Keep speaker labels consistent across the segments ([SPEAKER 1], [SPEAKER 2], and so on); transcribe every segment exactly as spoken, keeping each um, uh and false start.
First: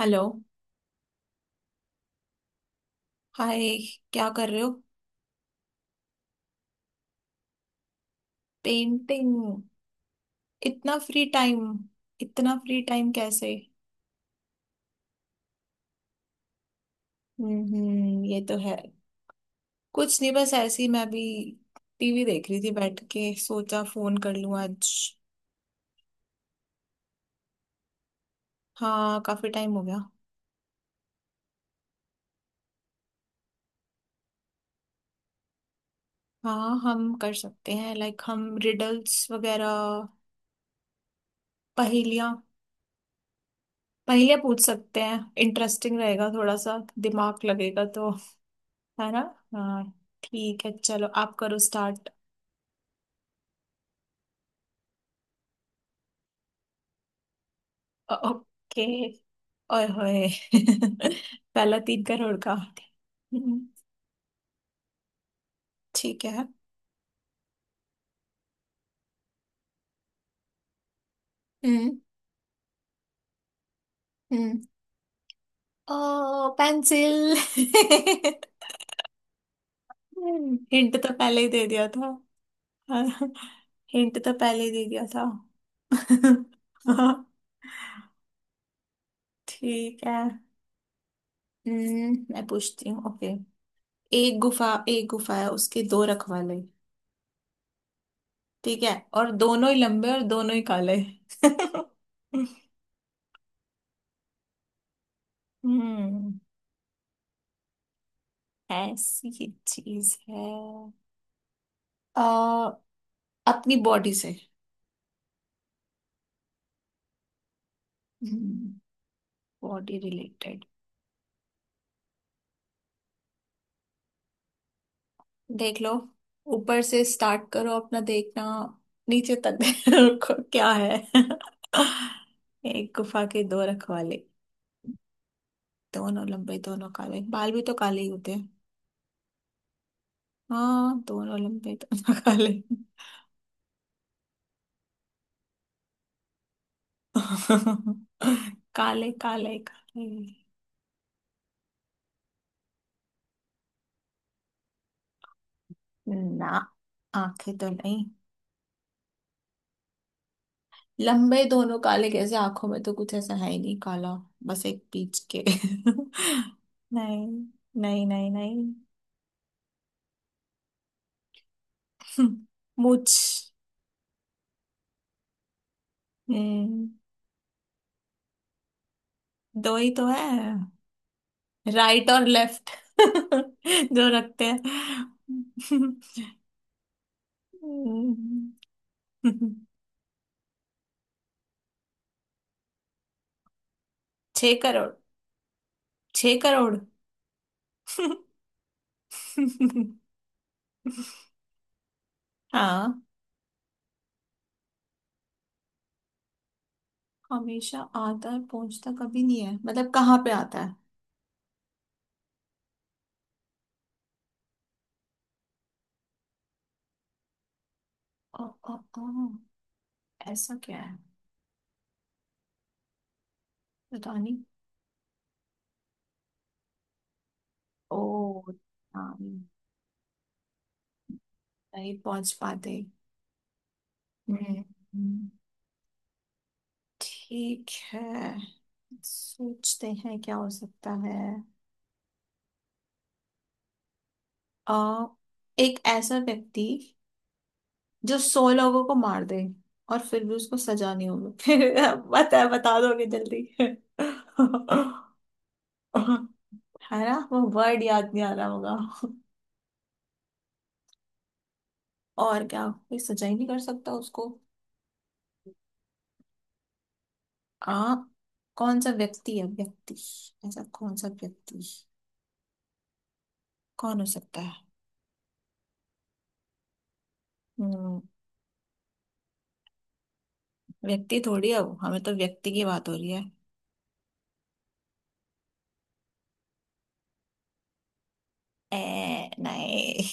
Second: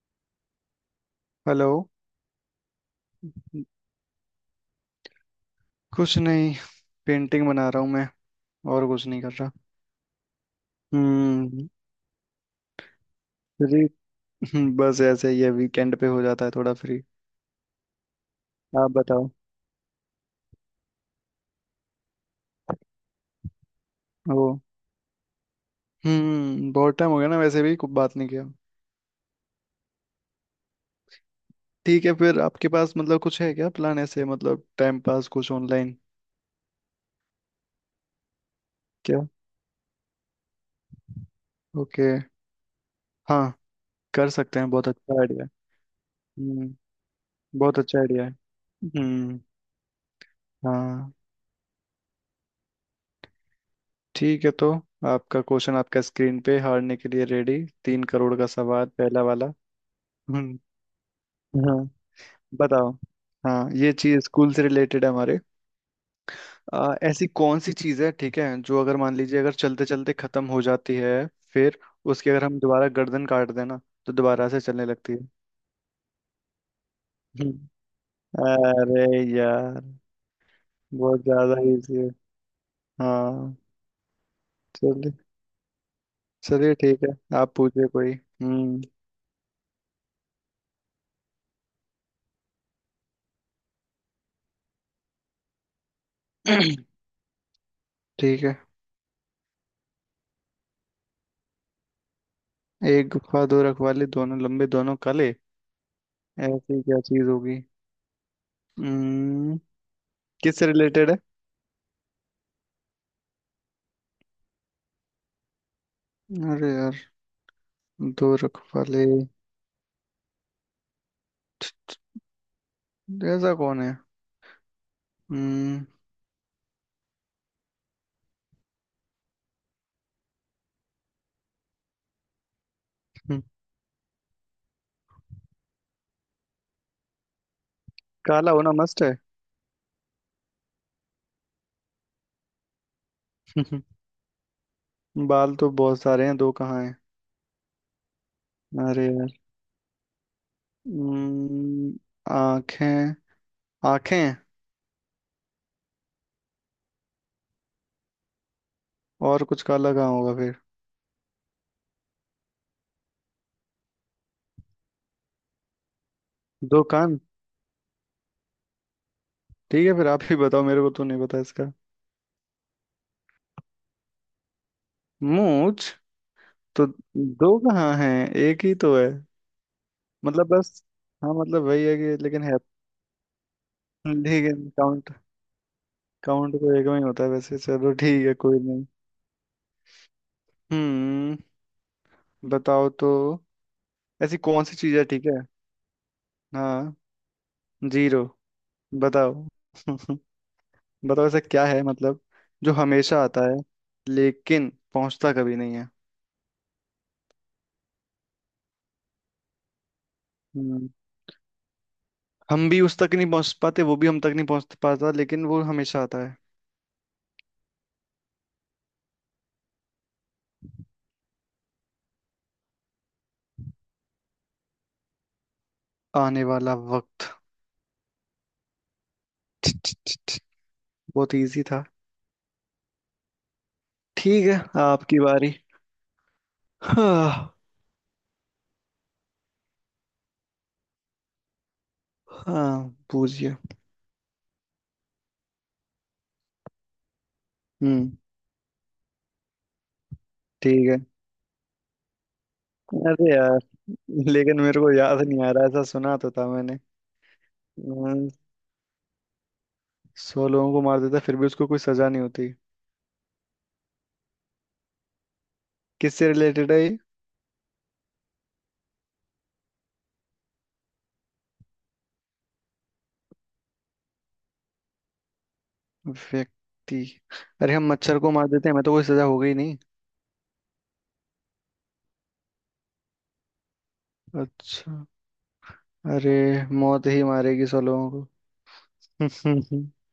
[SPEAKER 1] Hello.
[SPEAKER 2] Hello.
[SPEAKER 1] Hi. क्या कर रहे हो।
[SPEAKER 2] कुछ नहीं, पेंटिंग बना रहा हूँ मैं। और कुछ नहीं कर
[SPEAKER 1] पेंटिंग।
[SPEAKER 2] रहा।
[SPEAKER 1] इतना फ्री टाइम।
[SPEAKER 2] हम्म।
[SPEAKER 1] इतना फ्री टाइम कैसे।
[SPEAKER 2] फ्री। हम्म, बस ऐसे ही है, वीकेंड पे हो जाता है थोड़ा फ्री।
[SPEAKER 1] हम्म हम्म, ये तो है।
[SPEAKER 2] आप बताओ।
[SPEAKER 1] कुछ नहीं बस ऐसे ही मैं भी टीवी देख रही थी, बैठ के सोचा फोन कर
[SPEAKER 2] ओ।
[SPEAKER 1] लूं आज।
[SPEAKER 2] हम्म, बहुत टाइम हो गया ना वैसे भी, कुछ बात नहीं किया।
[SPEAKER 1] हाँ, काफी टाइम हो गया।
[SPEAKER 2] ठीक है, फिर आपके पास मतलब कुछ है क्या प्लान ऐसे, मतलब टाइम पास कुछ ऑनलाइन।
[SPEAKER 1] हाँ हम कर सकते हैं, लाइक हम
[SPEAKER 2] क्या।
[SPEAKER 1] रिडल्स वगैरह,
[SPEAKER 2] ओके।
[SPEAKER 1] पहेलियाँ।
[SPEAKER 2] हाँ, कर
[SPEAKER 1] पहेलियाँ
[SPEAKER 2] सकते
[SPEAKER 1] पूछ
[SPEAKER 2] हैं, बहुत
[SPEAKER 1] सकते हैं,
[SPEAKER 2] अच्छा आइडिया है।
[SPEAKER 1] इंटरेस्टिंग रहेगा थोड़ा
[SPEAKER 2] हम्म।
[SPEAKER 1] सा। दिमाग
[SPEAKER 2] बहुत
[SPEAKER 1] लगेगा
[SPEAKER 2] अच्छा
[SPEAKER 1] तो।
[SPEAKER 2] आइडिया है।
[SPEAKER 1] है ना।
[SPEAKER 2] हम्म।
[SPEAKER 1] हाँ। ठीक है चलो
[SPEAKER 2] हाँ।
[SPEAKER 1] आप करो स्टार्ट।
[SPEAKER 2] ठीक है, तो आपका क्वेश्चन आपका स्क्रीन पे हारने के लिए रेडी। तीन करोड़ का
[SPEAKER 1] ओके।
[SPEAKER 2] सवाल पहला वाला।
[SPEAKER 1] ओए होए।
[SPEAKER 2] हम्म। हाँ,
[SPEAKER 1] पहला तीन करोड़ का।
[SPEAKER 2] बताओ।
[SPEAKER 1] हम्म,
[SPEAKER 2] हाँ, ये चीज स्कूल से रिलेटेड है हमारे।
[SPEAKER 1] ठीक है।
[SPEAKER 2] आ, ऐसी कौन सी चीज है, ठीक है, जो अगर मान लीजिए, अगर चलते चलते खत्म हो जाती है, फिर
[SPEAKER 1] हम्म
[SPEAKER 2] उसकी अगर हम दोबारा गर्दन काट देना तो दोबारा
[SPEAKER 1] हम्म।
[SPEAKER 2] से चलने लगती है।
[SPEAKER 1] ओ पेंसिल।
[SPEAKER 2] हम्म। अरे यार,
[SPEAKER 1] हिंट तो
[SPEAKER 2] बहुत
[SPEAKER 1] पहले ही
[SPEAKER 2] ज्यादा
[SPEAKER 1] दे दिया
[SPEAKER 2] इजी
[SPEAKER 1] था।
[SPEAKER 2] है।
[SPEAKER 1] हाँ।
[SPEAKER 2] हाँ।
[SPEAKER 1] हिंट तो पहले ही दे दिया
[SPEAKER 2] चलिए।
[SPEAKER 1] था।
[SPEAKER 2] चलिए ठीक है,
[SPEAKER 1] हाँ।
[SPEAKER 2] आप पूछिए कोई। हम्म।
[SPEAKER 1] ठीक है। हम्म, मैं पूछती हूँ। ओके। एक गुफा, एक गुफा है, उसके दो रखवाले।
[SPEAKER 2] ठीक है।
[SPEAKER 1] ठीक है, और दोनों ही लंबे और दोनों ही काले।
[SPEAKER 2] एक गुफा, दो रखवाले, दोनों लंबे दोनों काले।
[SPEAKER 1] हम्म।
[SPEAKER 2] ऐसी क्या चीज होगी।
[SPEAKER 1] ऐसी
[SPEAKER 2] हम्म,
[SPEAKER 1] चीज है।
[SPEAKER 2] किससे रिलेटेड है।
[SPEAKER 1] अ, अपनी बॉडी से।
[SPEAKER 2] अरे यार, दो रखवाले।
[SPEAKER 1] Body related.
[SPEAKER 2] ऐसा कौन है।
[SPEAKER 1] देख
[SPEAKER 2] हम्म।
[SPEAKER 1] लो, ऊपर से स्टार्ट करो अपना, देखना नीचे तक। देखो क्या है। एक गुफा
[SPEAKER 2] हम्म,
[SPEAKER 1] के दो रखवाले, दोनों लंबे दोनों काले, बाल भी तो काले ही होते हैं।
[SPEAKER 2] काला होना मस्त है।
[SPEAKER 1] हाँ दोनों लंबे दोनों काले।
[SPEAKER 2] बाल तो बहुत सारे हैं, दो कहाँ हैं। अरे
[SPEAKER 1] काले
[SPEAKER 2] यार।
[SPEAKER 1] काले काले।
[SPEAKER 2] हम्म, आंखें। आंखें हैं,
[SPEAKER 1] ना आंखें तो नहीं।
[SPEAKER 2] और कुछ काला कहाँ होगा फिर।
[SPEAKER 1] लंबे दोनों काले कैसे, आंखों में तो कुछ ऐसा है ही नहीं काला। बस एक पीच के
[SPEAKER 2] दो कान।
[SPEAKER 1] नहीं। नहीं नहीं नहीं।
[SPEAKER 2] ठीक है, फिर आप ही बताओ, मेरे को तो नहीं पता इसका।
[SPEAKER 1] मुझ।
[SPEAKER 2] मूंछ, तो
[SPEAKER 1] हम्म,
[SPEAKER 2] दो कहाँ हैं, एक ही तो है।
[SPEAKER 1] दो ही तो है।
[SPEAKER 2] मतलब बस। हाँ मतलब वही है
[SPEAKER 1] राइट
[SPEAKER 2] कि
[SPEAKER 1] और
[SPEAKER 2] लेकिन है।
[SPEAKER 1] लेफ्ट जो रखते
[SPEAKER 2] ठीक है।
[SPEAKER 1] हैं।
[SPEAKER 2] काउंट। काउंट तो एक में ही होता है, वैसे चलो ठीक है,
[SPEAKER 1] हम्म,
[SPEAKER 2] कोई नहीं। हम्म, बताओ तो। ऐसी
[SPEAKER 1] छह
[SPEAKER 2] कौन सी
[SPEAKER 1] करोड़
[SPEAKER 2] चीज है, ठीक है।
[SPEAKER 1] छह करोड़।
[SPEAKER 2] हाँ। जीरो। बताओ। बताओ ऐसा क्या है मतलब, जो
[SPEAKER 1] हाँ।
[SPEAKER 2] हमेशा आता है लेकिन पहुंचता कभी नहीं है।
[SPEAKER 1] हमेशा आता है पहुंचता कभी नहीं है मतलब कहाँ पे आता है।
[SPEAKER 2] हम्म, हम भी उस तक नहीं पहुंच पाते, वो भी हम तक नहीं पहुंच पाता, लेकिन वो हमेशा आता है।
[SPEAKER 1] ओ, ओ, ओ, ऐसा क्या है, पता नहीं।
[SPEAKER 2] आने वाला वक्त।
[SPEAKER 1] ओ नानी।
[SPEAKER 2] छ, छ, छ, छ, बहुत इजी था।
[SPEAKER 1] नहीं पहुंच पाते।
[SPEAKER 2] ठीक है,
[SPEAKER 1] हम्म,
[SPEAKER 2] आपकी
[SPEAKER 1] हम्म,
[SPEAKER 2] बारी। हाँ।
[SPEAKER 1] ठीक है। सोचते हैं क्या हो सकता है।
[SPEAKER 2] हाँ पूछिए।
[SPEAKER 1] आ, एक ऐसा व्यक्ति
[SPEAKER 2] हम्म।
[SPEAKER 1] जो सौ लोगों को मार दे और फिर भी उसको
[SPEAKER 2] ठीक
[SPEAKER 1] सजा
[SPEAKER 2] है।
[SPEAKER 1] नहीं होगी। फिर बता बता दोगे
[SPEAKER 2] अरे
[SPEAKER 1] जल्दी।
[SPEAKER 2] यार, लेकिन मेरे को याद नहीं आ रहा, ऐसा सुना तो था मैंने।
[SPEAKER 1] है ना, वो वर्ड याद नहीं
[SPEAKER 2] हम्म,
[SPEAKER 1] आ रहा होगा।
[SPEAKER 2] सौ लोगों को मार देता है फिर भी उसको कोई सजा नहीं
[SPEAKER 1] और
[SPEAKER 2] होती।
[SPEAKER 1] क्या कोई सजा ही नहीं कर सकता उसको।
[SPEAKER 2] किससे रिलेटेड है ये।
[SPEAKER 1] आ कौन सा व्यक्ति है, व्यक्ति। ऐसा कौन सा व्यक्ति। कौन हो सकता है।
[SPEAKER 2] व्यक्ति। अरे, हम
[SPEAKER 1] हम्म।
[SPEAKER 2] मच्छर को मार देते हैं, हमें तो कोई सजा हो गई नहीं।
[SPEAKER 1] व्यक्ति थोड़ी है वो, हमें तो व्यक्ति की बात हो रही है।
[SPEAKER 2] अच्छा। अरे, मौत ही मारेगी सौ लोगों
[SPEAKER 1] ए
[SPEAKER 2] को।
[SPEAKER 1] नहीं।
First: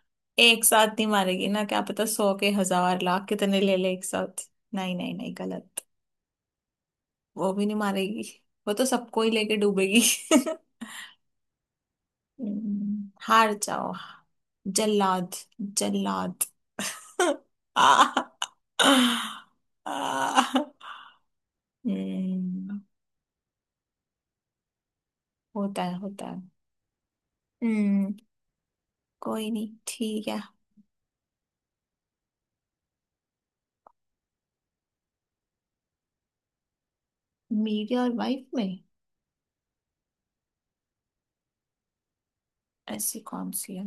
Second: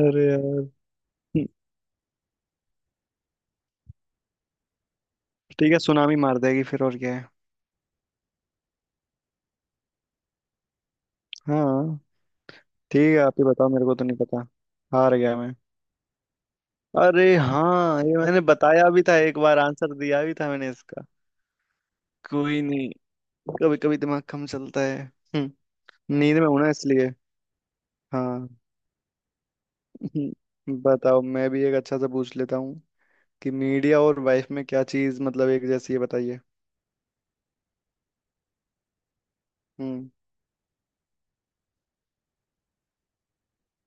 [SPEAKER 2] अरे
[SPEAKER 1] एक
[SPEAKER 2] यार।
[SPEAKER 1] साथ नहीं मारेगी ना, क्या पता सौ के हजार लाख कितने ले ले एक साथ। नहीं नहीं नहीं
[SPEAKER 2] ठीक है,
[SPEAKER 1] गलत।
[SPEAKER 2] सुनामी मार देगी, फिर और क्या है।
[SPEAKER 1] वो भी नहीं मारेगी। वो तो सबको ही लेके डूबेगी।
[SPEAKER 2] हाँ।
[SPEAKER 1] हम्म,
[SPEAKER 2] ठीक है, आप ही
[SPEAKER 1] हार
[SPEAKER 2] बताओ, मेरे
[SPEAKER 1] जाओ।
[SPEAKER 2] को तो नहीं पता। हार
[SPEAKER 1] जल्लाद।
[SPEAKER 2] गया मैं।
[SPEAKER 1] जल्लाद।
[SPEAKER 2] अरे हाँ,
[SPEAKER 1] आ,
[SPEAKER 2] ये मैंने बताया भी था एक बार,
[SPEAKER 1] आ,
[SPEAKER 2] आंसर दिया भी था मैंने इसका। कोई
[SPEAKER 1] हम्म।
[SPEAKER 2] नहीं, कभी कभी दिमाग कम चलता है। हम्म,
[SPEAKER 1] होता है होता
[SPEAKER 2] नींद
[SPEAKER 1] है।
[SPEAKER 2] में हूं ना, इसलिए।
[SPEAKER 1] हम्म।
[SPEAKER 2] हाँ।
[SPEAKER 1] कोई नहीं, ठीक है।
[SPEAKER 2] हम्म, बताओ, मैं भी एक अच्छा सा पूछ लेता हूँ, कि मीडिया और वाइफ में क्या चीज मतलब एक जैसी है, बताइए।
[SPEAKER 1] मेरी और वाइफ में
[SPEAKER 2] हम्म।
[SPEAKER 1] ऐसी कौन सी है।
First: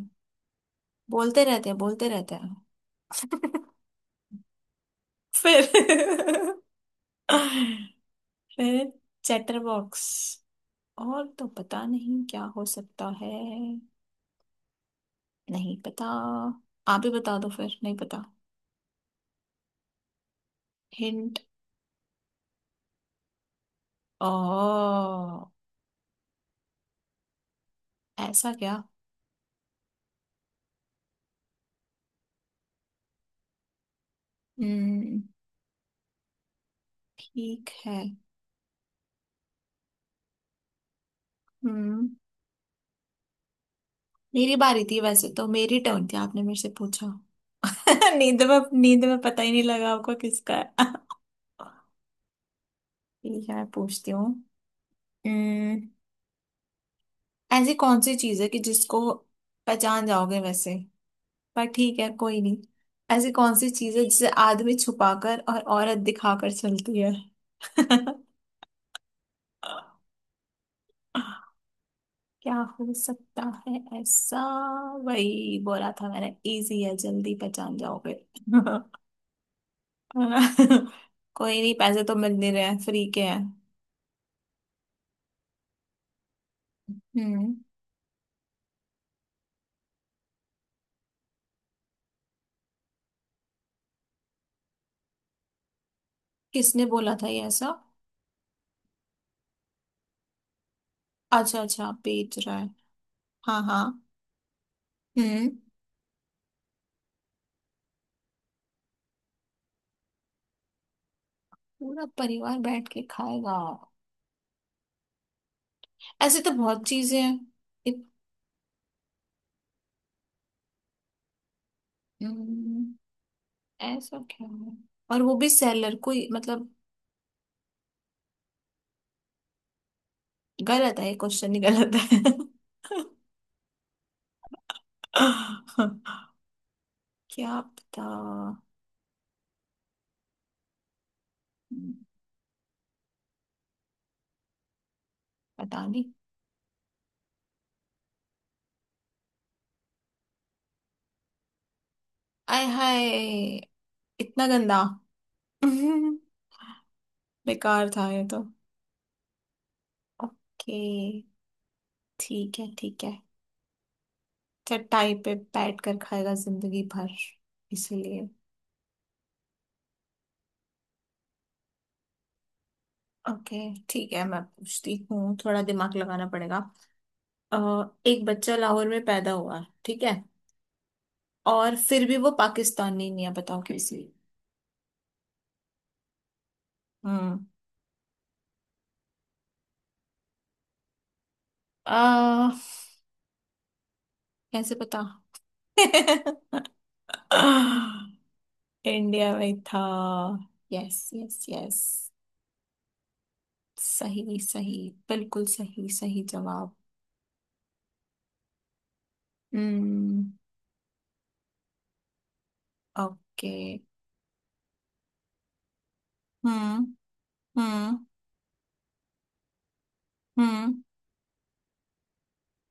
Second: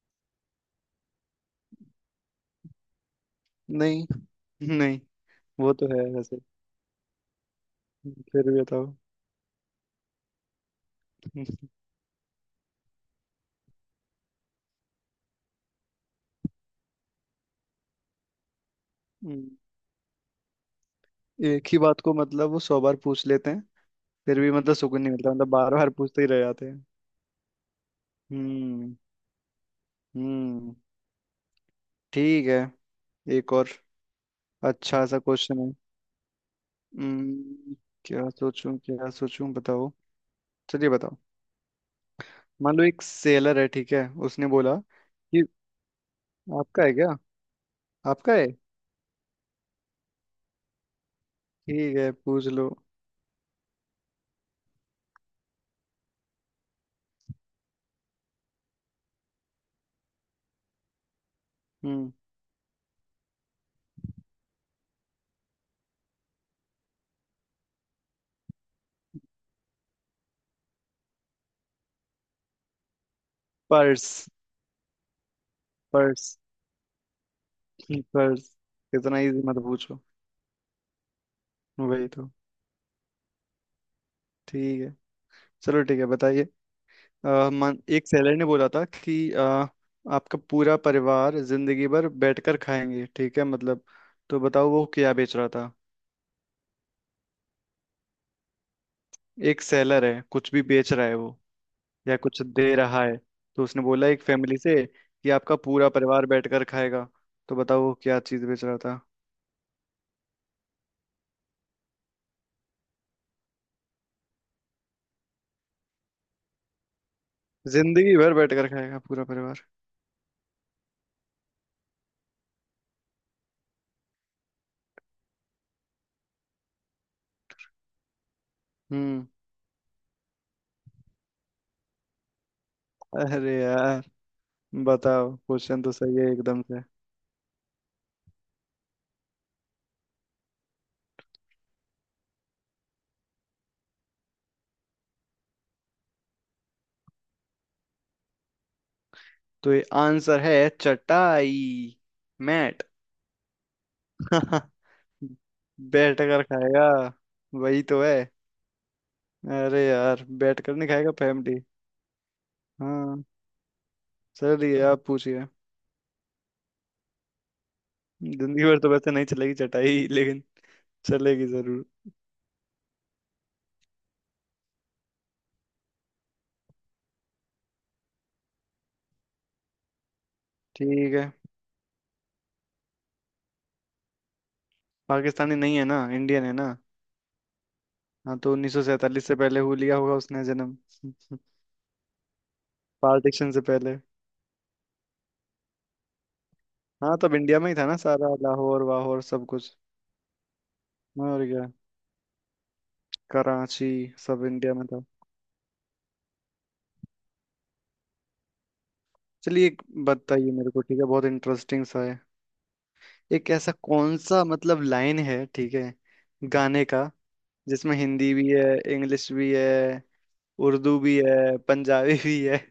[SPEAKER 1] बोलते रहते हैं बोलते रहते हैं।
[SPEAKER 2] नहीं। नहीं।
[SPEAKER 1] फिर।
[SPEAKER 2] वो तो है वैसे। हम्म, फिर भी बताओ।
[SPEAKER 1] फिर चैटर बॉक्स, और तो पता नहीं क्या हो सकता है। नहीं पता। आप ही बता दो फिर, नहीं पता।
[SPEAKER 2] हम्म,
[SPEAKER 1] हिंट।
[SPEAKER 2] एक ही बात को मतलब वो सौ बार पूछ लेते हैं,
[SPEAKER 1] ओ
[SPEAKER 2] फिर भी मतलब सुकून नहीं मिलता, मतलब बार बार पूछते ही रह जाते हैं।
[SPEAKER 1] ऐसा क्या।
[SPEAKER 2] हम्म। हम्म। ठीक है। एक और अच्छा सा
[SPEAKER 1] हम्म,
[SPEAKER 2] क्वेश्चन है।
[SPEAKER 1] ठीक
[SPEAKER 2] हम्म।
[SPEAKER 1] है।
[SPEAKER 2] क्या सोचूं क्या सोचूं, बताओ। चलिए बताओ।
[SPEAKER 1] हम्म।
[SPEAKER 2] मान लो एक सेलर है, ठीक है, उसने
[SPEAKER 1] मेरी
[SPEAKER 2] बोला
[SPEAKER 1] बारी थी वैसे
[SPEAKER 2] कि
[SPEAKER 1] तो, मेरी टर्न थी, आपने मेरे से
[SPEAKER 2] आपका है
[SPEAKER 1] पूछा।
[SPEAKER 2] क्या। आपका
[SPEAKER 1] नींद
[SPEAKER 2] है।
[SPEAKER 1] में, नींद में पता ही नहीं लगा आपको किसका है।
[SPEAKER 2] ठीक है, पूछ लो।
[SPEAKER 1] ठीक है, मैं पूछती हूँ। हम्म, ऐसी कौन सी चीज है कि जिसको पहचान जाओगे वैसे, पर ठीक है
[SPEAKER 2] हम्म।
[SPEAKER 1] कोई नहीं। ऐसी कौन सी चीज है जिसे आदमी छुपाकर और औरत दिखाकर चलती है। क्या हो सकता है
[SPEAKER 2] पर्स।
[SPEAKER 1] ऐसा। वही बोला था मैंने,
[SPEAKER 2] पर्स।
[SPEAKER 1] इजी है जल्दी पहचान जाओगे।
[SPEAKER 2] पर्स, इतना इजी मत पूछो।
[SPEAKER 1] कोई नहीं, पैसे
[SPEAKER 2] वही
[SPEAKER 1] तो
[SPEAKER 2] तो।
[SPEAKER 1] मिल नहीं रहे हैं फ्री के हैं।
[SPEAKER 2] ठीक है। चलो ठीक है, बताइए। अ,
[SPEAKER 1] हम्म।
[SPEAKER 2] मन एक सेलर ने बोला था कि अ, आपका पूरा परिवार जिंदगी भर बैठकर खाएंगे, ठीक है, मतलब, तो बताओ वो क्या बेच रहा था।
[SPEAKER 1] किसने बोला था ये ऐसा।
[SPEAKER 2] एक सेलर है कुछ भी बेच रहा है वो,
[SPEAKER 1] अच्छा, अच्छा
[SPEAKER 2] या
[SPEAKER 1] बेच
[SPEAKER 2] कुछ
[SPEAKER 1] रहा है।
[SPEAKER 2] दे रहा है।
[SPEAKER 1] हाँ
[SPEAKER 2] तो उसने
[SPEAKER 1] हाँ।
[SPEAKER 2] बोला एक फैमिली से कि
[SPEAKER 1] हम्म।
[SPEAKER 2] आपका पूरा परिवार बैठकर खाएगा, तो बताओ वो क्या चीज बेच रहा था।
[SPEAKER 1] पूरा परिवार बैठ के खाएगा। ऐसे तो बहुत चीजें हैं। इत-
[SPEAKER 2] जिंदगी भर बैठकर खाएगा पूरा परिवार।
[SPEAKER 1] हम्म, ऐसा क्या है। और वो भी सेलर कोई, मतलब
[SPEAKER 2] हम्म।
[SPEAKER 1] गलत है, ये क्वेश्चन ही गलत है।
[SPEAKER 2] अरे यार, बताओ। क्वेश्चन तो सही है एकदम से।
[SPEAKER 1] क्या पता। हम्म, पता नहीं।
[SPEAKER 2] तो ये आंसर है चटाई।
[SPEAKER 1] आय
[SPEAKER 2] मैट।
[SPEAKER 1] हाय, इतना गंदा।
[SPEAKER 2] बैठ कर खाएगा। वही
[SPEAKER 1] बेकार
[SPEAKER 2] तो
[SPEAKER 1] था
[SPEAKER 2] है।
[SPEAKER 1] ये तो।
[SPEAKER 2] अरे यार, बैठ कर
[SPEAKER 1] ओके,
[SPEAKER 2] नहीं खाएगा फैमिली।
[SPEAKER 1] ठीक है, ठीक है।
[SPEAKER 2] हाँ। चलिए आप
[SPEAKER 1] चटाई पे
[SPEAKER 2] पूछिए।
[SPEAKER 1] बैठ कर खाएगा जिंदगी भर, इसलिए।
[SPEAKER 2] जिंदगी भर तो वैसे नहीं चलेगी चटाई लेकिन चलेगी जरूर।
[SPEAKER 1] ओके, ठीक है मैं पूछती हूँ, थोड़ा दिमाग लगाना पड़ेगा। अ, एक बच्चा लाहौर में पैदा हुआ, ठीक है,
[SPEAKER 2] ठीक है।
[SPEAKER 1] और फिर भी वो पाकिस्तानी नहीं है, बताओ कैसे।
[SPEAKER 2] पाकिस्तानी नहीं है ना, इंडियन है ना।
[SPEAKER 1] हम्म।
[SPEAKER 2] हाँ, तो उन्नीस सौ सैंतालीस से पहले हो लिया होगा उसने जन्म।
[SPEAKER 1] आ,
[SPEAKER 2] पार्टीशन से पहले।
[SPEAKER 1] कैसे पता।
[SPEAKER 2] हाँ, तब इंडिया में ही था ना सारा, लाहौर वाहौर
[SPEAKER 1] इंडिया
[SPEAKER 2] सब
[SPEAKER 1] में
[SPEAKER 2] कुछ।
[SPEAKER 1] था। यस यस
[SPEAKER 2] और क्या।
[SPEAKER 1] यस।
[SPEAKER 2] कराची,
[SPEAKER 1] सही
[SPEAKER 2] सब इंडिया
[SPEAKER 1] सही।
[SPEAKER 2] में था।
[SPEAKER 1] बिल्कुल सही सही जवाब।
[SPEAKER 2] चलिए एक
[SPEAKER 1] हम्म।
[SPEAKER 2] बताइए मेरे को, ठीक है, बहुत इंटरेस्टिंग सा है। एक
[SPEAKER 1] ओके।
[SPEAKER 2] ऐसा कौन सा मतलब लाइन है, ठीक है,
[SPEAKER 1] हम्म
[SPEAKER 2] गाने का, जिसमें
[SPEAKER 1] हम्म
[SPEAKER 2] हिंदी भी है, इंग्लिश भी है,
[SPEAKER 1] हम्म।
[SPEAKER 2] उर्दू भी है, पंजाबी भी है।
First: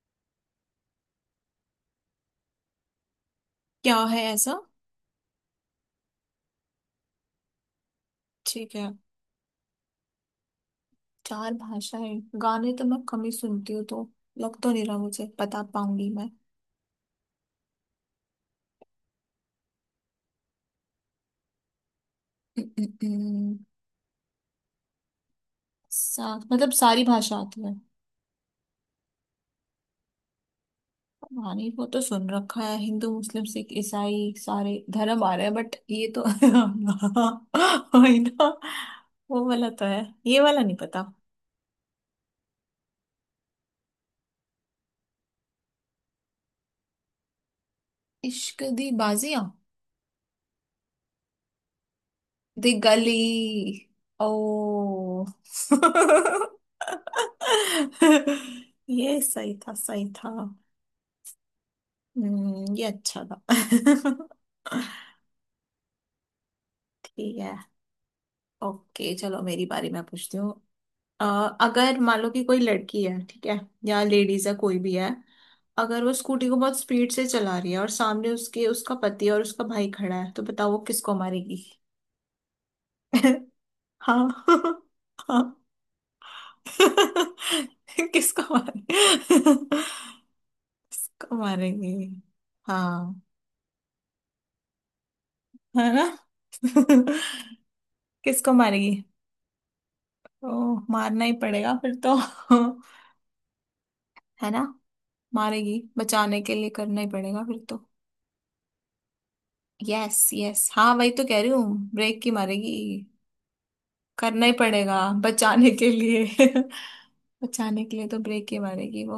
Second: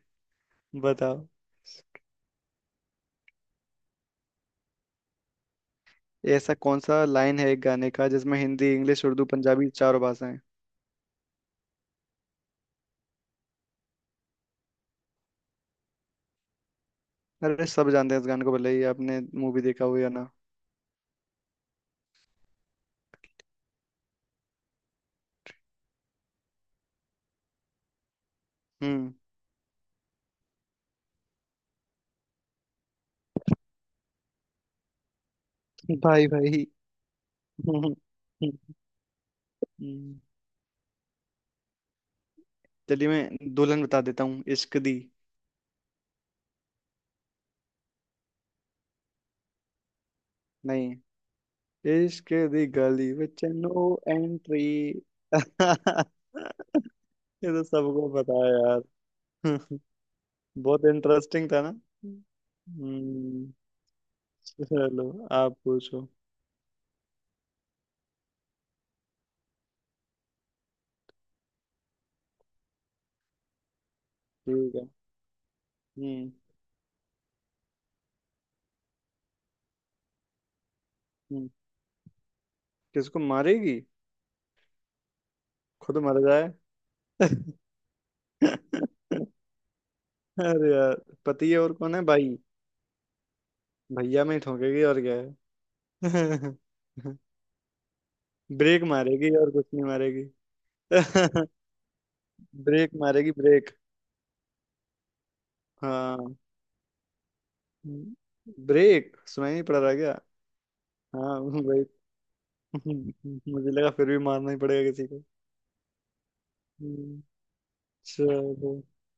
[SPEAKER 2] बताओ
[SPEAKER 1] क्या है ऐसा।
[SPEAKER 2] ऐसा कौन सा लाइन है एक गाने का जिसमें हिंदी,
[SPEAKER 1] ठीक है,
[SPEAKER 2] इंग्लिश, उर्दू, पंजाबी चारों भाषाएं।
[SPEAKER 1] चार भाषाएं गाने तो मैं कम ही सुनती हूँ तो लग तो नहीं रहा मुझे बता पाऊंगी।
[SPEAKER 2] अरे सब जानते हैं इस गाने को, भले ही आपने मूवी देखा हो या ना।
[SPEAKER 1] मैं सा, मतलब सारी भाषा आती है,
[SPEAKER 2] हम्म।
[SPEAKER 1] पता नहीं। वो तो सुन रखा है हिंदू मुस्लिम सिख ईसाई सारे धर्म आ रहे हैं, बट ये तो
[SPEAKER 2] भाई भाई।
[SPEAKER 1] वही ना। वो वाला तो है,
[SPEAKER 2] हम्म,
[SPEAKER 1] ये वाला नहीं पता।
[SPEAKER 2] चलिए मैं दुल्हन बता देता हूँ, इश्क दी।
[SPEAKER 1] इश्क दी बाजियां।
[SPEAKER 2] नहीं। इश्क दी
[SPEAKER 1] दी
[SPEAKER 2] गली
[SPEAKER 1] गली।
[SPEAKER 2] Which no entry.
[SPEAKER 1] ओ।
[SPEAKER 2] ये तो सबको पता है यार।
[SPEAKER 1] ये सही था सही था।
[SPEAKER 2] बहुत इंटरेस्टिंग था ना।
[SPEAKER 1] हम्म, ये अच्छा था।
[SPEAKER 2] हम्म। चलो आप पूछो।
[SPEAKER 1] ठीक है। ओके चलो, मेरी बारी, मैं पूछती हूँ। अ, अगर मान लो कि कोई लड़की है, ठीक है, या लेडीज है
[SPEAKER 2] ठीक
[SPEAKER 1] कोई
[SPEAKER 2] है।
[SPEAKER 1] भी है, अगर वो
[SPEAKER 2] हम्म।
[SPEAKER 1] स्कूटी को बहुत स्पीड से चला रही है और सामने उसके उसका पति और उसका भाई खड़ा है तो बताओ वो किसको
[SPEAKER 2] हम्म।
[SPEAKER 1] मारेगी।
[SPEAKER 2] किसको मारेगी।
[SPEAKER 1] हाँ। हाँ।
[SPEAKER 2] खुद मर जाए।
[SPEAKER 1] किसको मारे।
[SPEAKER 2] अरे यार,
[SPEAKER 1] किसको
[SPEAKER 2] पति है और
[SPEAKER 1] मारेगी।
[SPEAKER 2] कौन है, भाई।
[SPEAKER 1] हाँ,
[SPEAKER 2] भैया में ही ठोकेगी और क्या।
[SPEAKER 1] है ना।
[SPEAKER 2] है।
[SPEAKER 1] किसको
[SPEAKER 2] ब्रेक
[SPEAKER 1] मारेगी।
[SPEAKER 2] मारेगी, और कुछ नहीं मारेगी।
[SPEAKER 1] तो मारना ही पड़ेगा फिर तो।
[SPEAKER 2] ब्रेक मारेगी, ब्रेक।
[SPEAKER 1] है ना। मारेगी,
[SPEAKER 2] हाँ।
[SPEAKER 1] बचाने के लिए करना ही पड़ेगा फिर तो।
[SPEAKER 2] ब्रेक सुनाई नहीं पड़ रहा क्या।
[SPEAKER 1] Yes yes. हाँ वही तो
[SPEAKER 2] हाँ
[SPEAKER 1] कह रही हूँ,
[SPEAKER 2] वही।
[SPEAKER 1] ब्रेक की मारेगी।
[SPEAKER 2] मुझे लगा फिर भी
[SPEAKER 1] करना
[SPEAKER 2] मारना
[SPEAKER 1] ही
[SPEAKER 2] ही पड़ेगा
[SPEAKER 1] पड़ेगा
[SPEAKER 2] किसी को।
[SPEAKER 1] बचाने के लिए।
[SPEAKER 2] हम्म,
[SPEAKER 1] बचाने के लिए तो ब्रेक ही
[SPEAKER 2] चलो।
[SPEAKER 1] मारेगी वो।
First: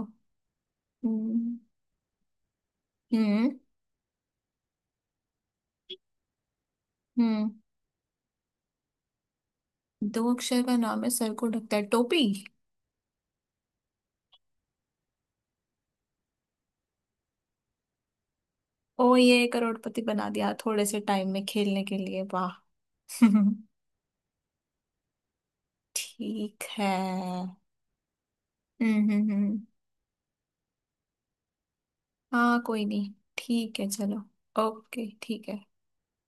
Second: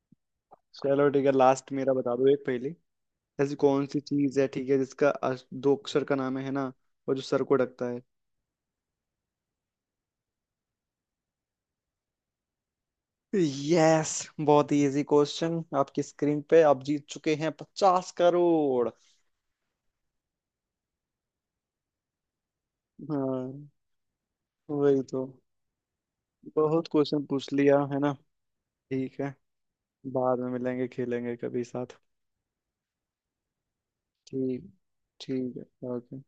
[SPEAKER 2] चलो ठीक है,
[SPEAKER 1] हम्म
[SPEAKER 2] लास्ट मेरा बता दो एक पहली।
[SPEAKER 1] हम्म
[SPEAKER 2] ऐसी कौन सी चीज है, ठीक है, जिसका अस- दो अक्षर का नाम है ना, और जो सर
[SPEAKER 1] हम्म।
[SPEAKER 2] को ढकता है।
[SPEAKER 1] दो अक्षर का नाम है, सर को ढकता है, टोपी।
[SPEAKER 2] यस। बहुत ही इजी क्वेश्चन। आपकी स्क्रीन पे आप जीत चुके हैं पचास करोड़।
[SPEAKER 1] ओ ये करोड़पति बना दिया थोड़े से टाइम में खेलने के लिए, वाह।
[SPEAKER 2] हाँ वही तो।
[SPEAKER 1] ठीक है।
[SPEAKER 2] बहुत क्वेश्चन पूछ
[SPEAKER 1] हम्म
[SPEAKER 2] लिया है ना।
[SPEAKER 1] हम्म
[SPEAKER 2] ठीक है।
[SPEAKER 1] हम्म।
[SPEAKER 2] बाद में मिलेंगे, खेलेंगे कभी साथ।
[SPEAKER 1] हाँ कोई नहीं, ठीक है चलो।
[SPEAKER 2] ठीक।
[SPEAKER 1] ओके ठीक
[SPEAKER 2] ठीक
[SPEAKER 1] है।
[SPEAKER 2] है, ओके।